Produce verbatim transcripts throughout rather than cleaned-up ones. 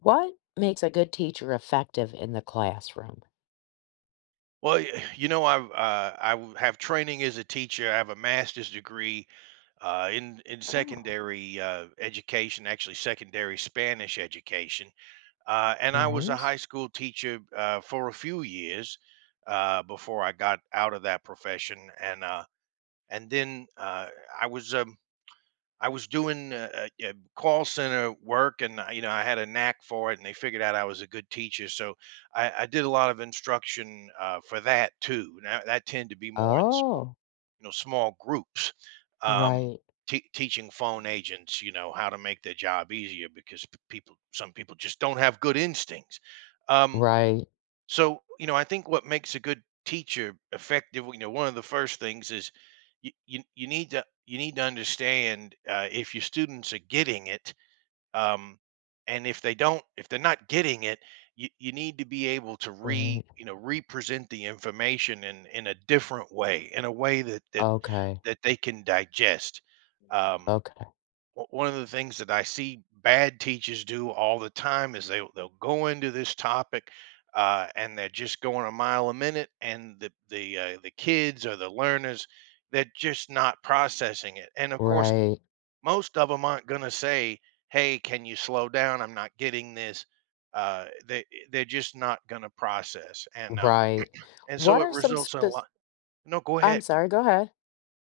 What makes a good teacher effective in the classroom? Well, y- you know, I've uh, I w- have training as a teacher. I have a master's degree uh, in in Oh, secondary uh, education, actually secondary Spanish education, uh, and I was a nice. high school teacher uh, for a few years uh, before I got out of that profession, and uh, and then uh, I was um, I was doing, uh, uh, yeah, call center work and, I you know, I had a knack for it and they figured out I was a good teacher, so I I did a lot of instruction, uh, for that too. Now that tend to be more in small Oh, you know, small groups, um, right, tea teaching phone agents, you know, how to make their job easier because p people some people just don't have good instincts. Um right, so, you know, I think what makes a good teacher effective, you know, one of the first things is you you, you need to you need to understand uh, if your students are getting it, um, and if they don't, if they're not getting it, you, you need to be able to re right. you know represent the information in in a different way, in a way that that Okay, that they can digest. Um, okay, w- One of the things that I see bad teachers do all the time is they they'll go into this topic uh, and they're just going a mile a minute, and the the uh, the kids or the learners they're just not processing it. And of course, right, most of them aren't going to say, "Hey, can you slow down? I'm not getting this." Uh, they they're just not going to process, and um right. and so What it are some results in a spec lot. No, go I'm ahead. sorry, go ahead.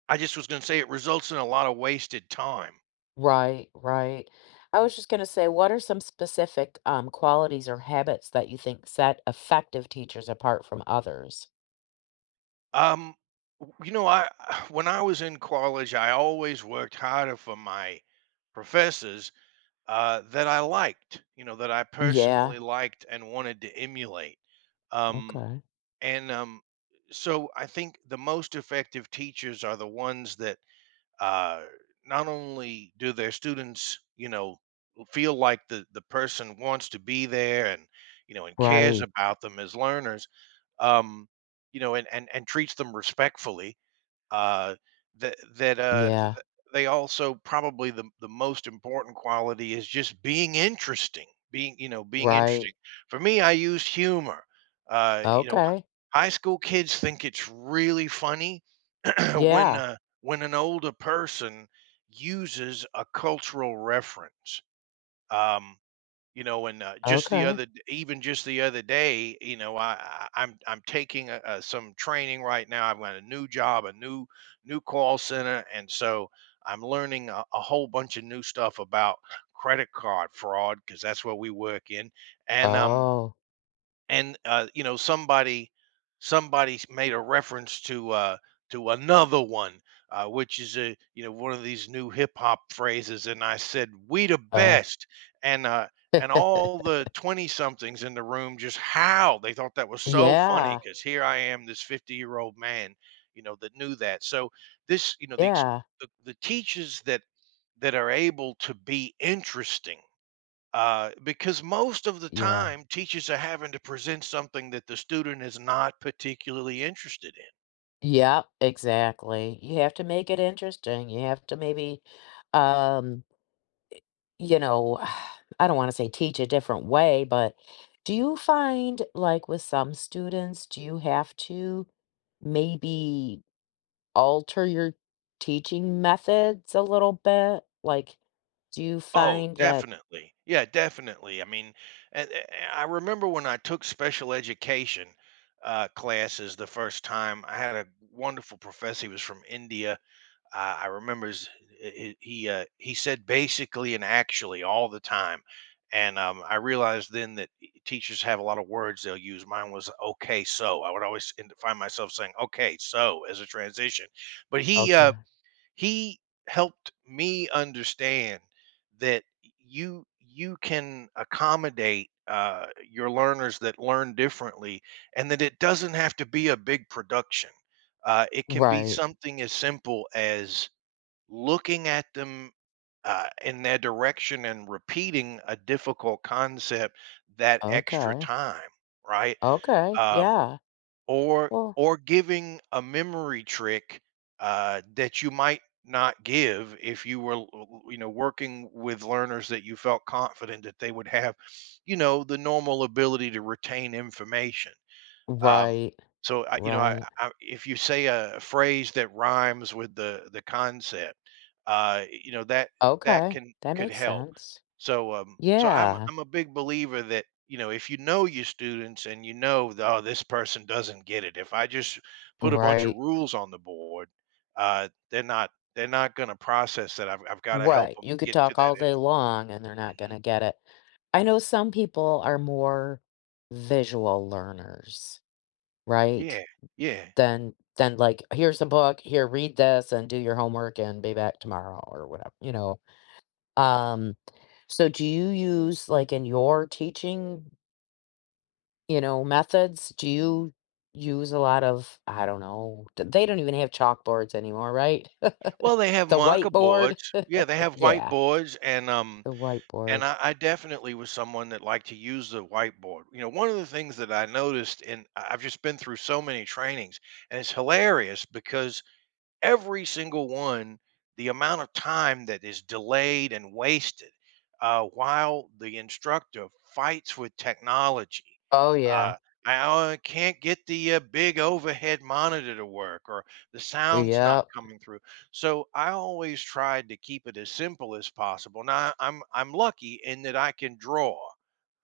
I just was going to say it results in a lot of wasted time. Right, right. I was just gonna say, what are some specific um, qualities or habits that you think set effective teachers apart from others? Um, w- you know, I when I was in college, I always worked harder for my professors uh, that I liked. You know, that I personally Yeah, liked and wanted to emulate. Um, okay. and um, So I think the most effective teachers are the ones that uh, not only do their students, you know, feel like the the person wants to be there and you know and cares Right, about them as learners, um, you know, and and and treats them respectfully. Uh, that that uh, th- yeah, they also probably the the most important quality is just being interesting. Being you know being right, interesting. For me, I use humor. Uh, you know, h- okay, High school kids think it's really funny when yeah, uh, when an older person uses a cultural reference um you know and uh, just the okay. other even just the other day you know i, I i'm i'm taking a, uh some training right now. I've got a new job, a new new call center, and so I'm learning a, a whole bunch of new stuff about credit card fraud because that's what we work in and um Oh, and uh, you know somebody somebody made a reference to uh, to another one, uh, which is a you know one of these new hip hop phrases, and I said, "We the oh. best," and uh, and all the twenty somethings in the room just howled. They thought that was so funny Yeah, because here I am, this fifty year old man, you know, that knew that. So this you know the ex- yeah, the, the teachers that that are able to be interesting uh, because most of the yeah. time teachers are having to present something that the student is not particularly interested in. Yep, exactly. You have to make it interesting. You have to maybe, um, you know, I don't want to say teach a different way, but do you find, like, with some students, do you have to maybe alter your teaching methods a little bit? Like, do you Oh, find that definitely. Yeah, definitely. I mean, and, and I remember when I took special education uh, classes the first time, I had a wonderful professor. He was from India. Uh, I remember his, he he, uh, he said basically and actually all the time, and um, I realized then that e- teachers have a lot of words they'll use. Mine was okay, so I would always end- find myself saying okay, so as a transition. But he uh, Okay. he helped me understand that you you can accommodate uh, your learners that learn differently, and that it doesn't have to be a big production. Uh, it can be Right. something as simple as looking at them uh, in their direction and repeating a difficult concept that extra Okay. time, right? Okay. Um, Yeah. or Well, or giving a memory trick uh, that you might not give if you were l- l- you know working with learners that you felt confident that they would have you know the normal ability to retain information, um, right, so I, you know, I, right. I, if you say a phrase that rhymes with the the concept, uh, you know that that Okay, can that could makes help. sense. So um, so I'm Yeah, I'm a big believer that you know if you know your students and you know that, oh, this person doesn't get it. If I just put a bunch of right, rules on the board, uh, they're not they're not going to process that. I've I've got to help right. them You could get to talk that all day info. long and they're not Hmm. gonna get it. I know some people are more visual learners, right? Yeah, yeah. Than than like, here's a book, here, read this and do your homework and be back tomorrow or whatever, you know? Um, so do you use, like, in your teaching you know, methods? Do you use a lot of, I don't know, d- they don't even have chalkboards anymore, right? Well, they have The marker whiteboard. boards. Yeah, they have Yeah, whiteboards, and um, the whiteboard. And I, I definitely was someone that liked to use the whiteboard. You know, one of the things that I noticed, and I've just been through so many trainings, and it's hilarious because every single one, the amount of time that is delayed and wasted uh, while the instructor fights with technology. Oh, yeah. Uh, I uh, can't get the uh, big overhead monitor to work, or the sound's not Yep. coming through. So I always tried to keep it as simple as possible. Now I'm I'm lucky in that I can draw.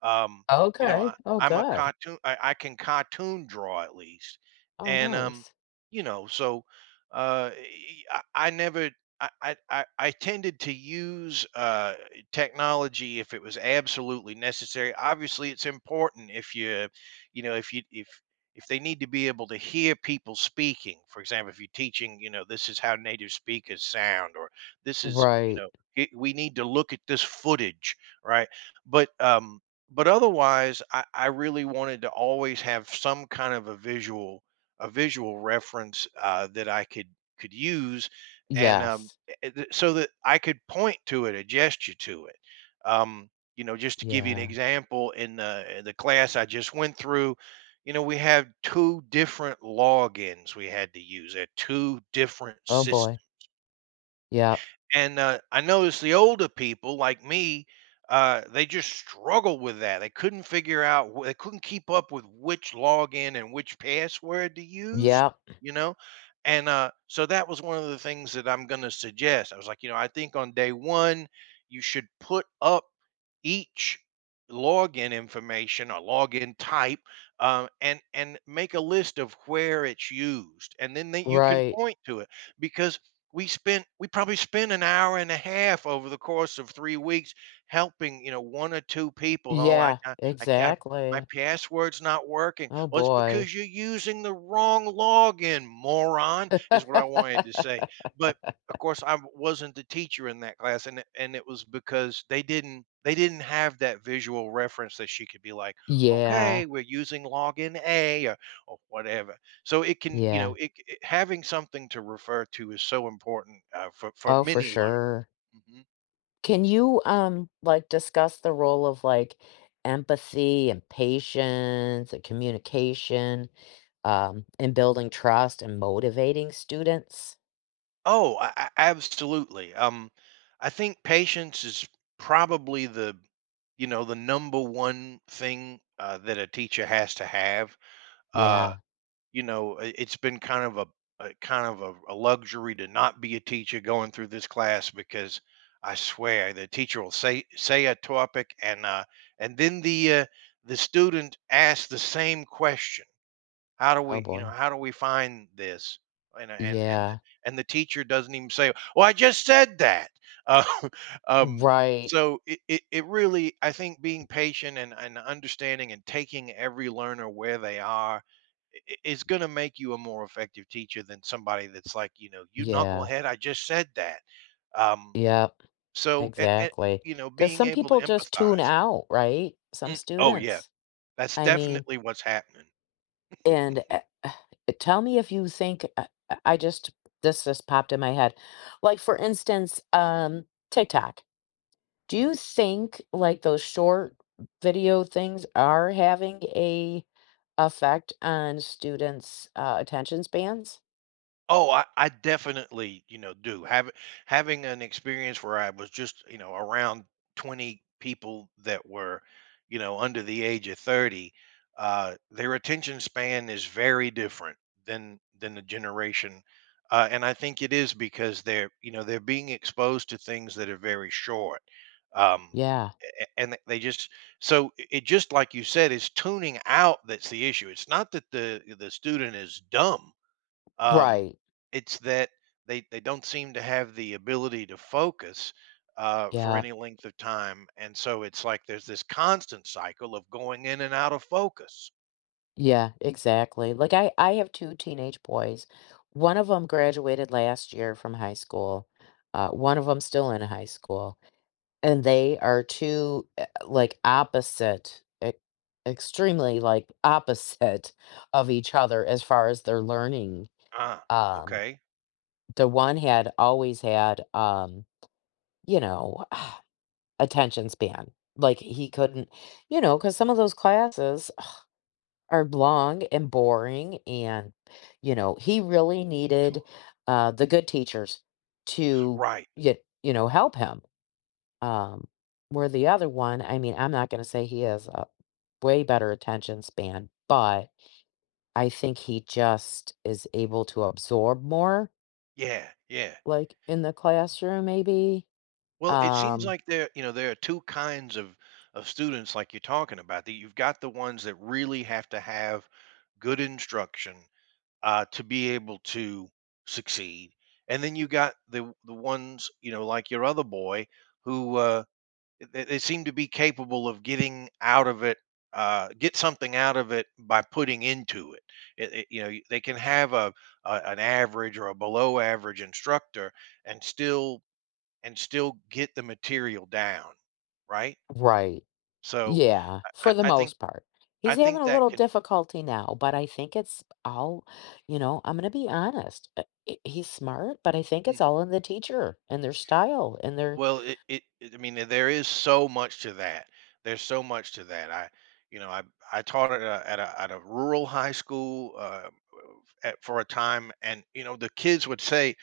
Um, you know, Okay. I, Oh, I'm a good. cartoon. I, I can cartoon draw at least, Oh, and um, nice. you know, so uh, e, I I never. I, I, I I tended to use uh, technology if it was absolutely necessary. Obviously, it's important if you, you know, if you if if they need to be able to hear people speaking. For example, if you're teaching, you know, this is how native speakers sound, or this is, you Right. know, it, we need to look at this footage, right? But um, but otherwise, I, I really wanted to always have some kind of a visual a visual reference uh, that I could could use, and um, Yes. it- it- so that I could point to it, a gesture to it. Um, you know, just to give you an Yeah. example, in the in the class I just went through, you know, we have two different logins we had to use at two different Oh, systems, boy. Yep. and, uh, I noticed the older people like me, uh, they just struggle with that. They couldn't figure out wh they couldn't keep up with which login and which password to use, Yep. you know? And, uh, so that was one of the things that I'm gonna suggest. I was like, you know, I think on day one, you should put up each login information or login type, um, and and make a list of where it's used, and then they you can Right. point to it because we spent we probably spent an hour and a half over the course of three weeks helping, you know, one or two people. "Oh, I Yeah, I I can't my exactly. password's not working." Oh, "Well, it's boy. because you're using the wrong login, moron," is what I wanted to say. But, of course, I wasn't the teacher in that class, and it and it was because they didn't they didn't have that visual reference that she could be like, Yeah. "Okay, we're using login A," or or whatever. So it can, you know, Yeah. it, it- having something to refer to is so important uh, for for Oh, for many learners. sure. Hmm. Can you, um, like, discuss the role of, like, empathy and patience and communication, um, in building trust and motivating students? Oh, I, I- absolutely. Um, I think patience is probably the, you know, the number one thing uh, that a teacher has to have. Uh, Yeah. you know, i- it's been kind of a, a kind of a, a luxury to not be a teacher going through this class because I swear the teacher will say say a topic and uh, and then the uh, the student asks the same question, how do Oh, we you know boy. how do we find this, and and and the, Yeah. and the teacher doesn't even say well I just said that, uh, um Right. so it, it, it really I think being patient and, and understanding and taking every learner where they are i- i- is going to make you a more effective teacher than somebody that's like you know, you Yeah. knucklehead, I just said that. um Yep. so a- a- Exactly. you know, Because being some able to people just tune empathize. out, right? Some Mm, oh, yeah, students. that's I mean, definitely what's happening. and, eh, eh, tell me if you think I I I just this just popped in my head. Like, for instance, um, TikTok. Do you think like those short video things are having a effect on students' uh, attention spans? Oh, I, I definitely, you know, do. Have, having an experience where I was just, you know, around twenty people that were, you know, under the age of thirty, uh, their attention span is very different than than the generation. Uh, and I think it is because they're, you know, they're being exposed to things that are very short. Um, Yeah. a- and they they just so it it just like you said is tuning out that's the issue. It's not that the the student is dumb um, Right. it's that they they don't seem to have the ability to focus uh, for Yeah. any length of time, and so it's like there's this constant cycle of going in and out of focus. Yeah, exactly. Like I I have two teenage boys. One of them graduated last year from high school. Uh, one of them still in high school, and they are two uh, like opposite, e- extremely like opposite of each other as far as their learning. Ah, Um, okay, The one had always had, um, you know, attention span. Like he couldn't, you know, because some of those classes are long and boring. And, you know, he really needed sure, uh, the good teachers to, right, you you know, help him. Um, where the other one, I mean, I'm not going to say he has a way better attention span, but I think he just is able to absorb more, yeah, yeah. like in the classroom, maybe. Well, it seems Um, like there you know there are two kinds of of students like you're talking about. That you've got the ones that really have to have good instruction uh, to be able to succeed. And then you got the the ones, you know, like your other boy, who uh, they, they seem to be capable of getting out of it, uh, get something out of it by putting into it. It- it- you know, y- they can have a, a an average or a below average instructor and still and still get the material down, right? right. So Yeah, I, for I the I think most part. He's I having think a that little can. difficulty now, but I think it's all, you know, I'm going to be honest. uh, i- He's smart, but I think it's all in the teacher and their style and their, Well, it it it I mean, there is so much to that. There's so much to that. I, you know, I I taught at a at a, at a rural high school uh, at, for a time. And you know, the kids would say,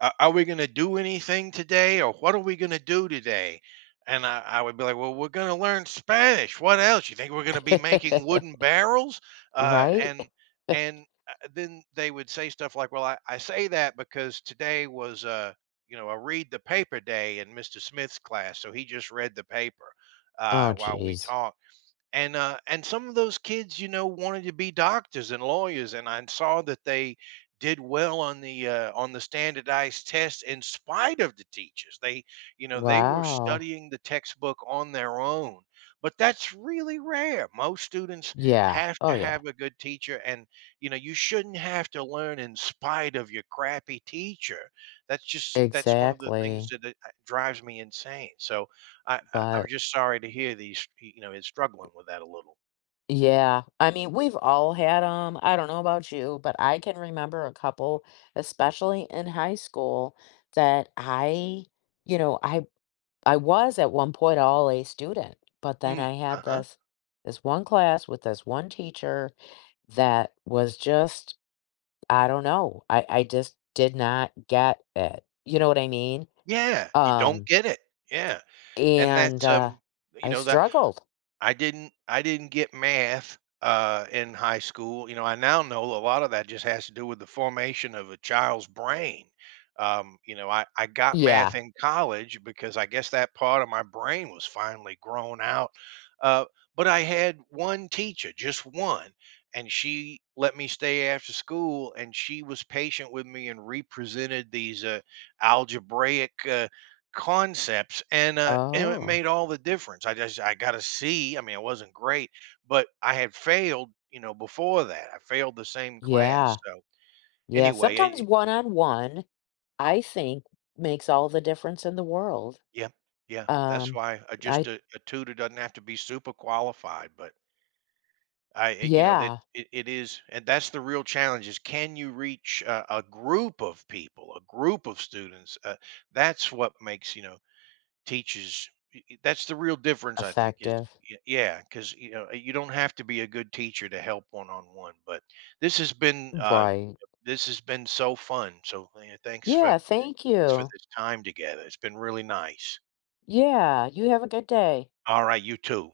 "A Are we gonna do anything today?" or "What are we gonna do today?" And I I would be like, "Well, we're gonna learn Spanish. What else? You think we're gonna be making wooden barrels?" Uh, right? and and, uh, then they would say stuff like, "Well, I I say that because today was a, you know, a read the paper day in mister Smith's class, so he just read the paper, uh, Oh, while we geez. talked." And uh and some of those kids, you know, wanted to be doctors and lawyers, and I saw that they did well on the uh, on the standardized tests in spite of the teachers. They, you know, they were Wow. studying the textbook on their own, but that's really rare. Most students Yeah. have Oh, to yeah. have a good teacher. And you know you shouldn't have to learn in spite of your crappy teacher. That's just that's one of the things Exactly. that uh, drives me insane. So I I I'm But just sorry to hear these. You know, he's struggling with that a little. yeah, I mean, we've all had them. I don't know about you, but I can remember a couple, especially in high school, that I, you know, I I was at one point all A student, but then Mm, I had uh-huh. this this one class with this one teacher that was just, I don't know, I I just did not get it. You know what I mean? Yeah, you don't Um, get it. Yeah, and and that's, uh um, you I know, that struggled. I didn't I didn't get math uh, in high school. You know, I now know a lot of that just has to do with the formation of a child's brain. Um, you know, I, I got math Yeah. in college because I guess that part of my brain was finally grown out. Uh, but I had one teacher, just one, and she let me stay after school and she was patient with me and represented these uh, algebraic uh, concepts and, uh, and it Oh, made all the difference. I just I got to see. I mean, it wasn't great, but I had failed, you know, before that. I failed the same class. yeah. So Yeah, anyway, sometimes I, one-on-one, I think, makes all the difference in the world. yeah, yeah, that's Um, why I just I a, a tutor doesn't have to be super qualified, but I, it- you know, that Yeah, it, it is, and that's the real challenge is can you reach uh, a group of people, a group of students? Uh, that's what makes, you know, teaches I I that's the real difference, I think, is effective. y yeah, because you know, you don't have to be a good teacher to help one-on-one. But this has been, uh Right. this has been so fun. So, you know, thanks for Yeah, thank thanks for you. this time together, it's been really nice. Yeah, you have a good day. Alright, you too.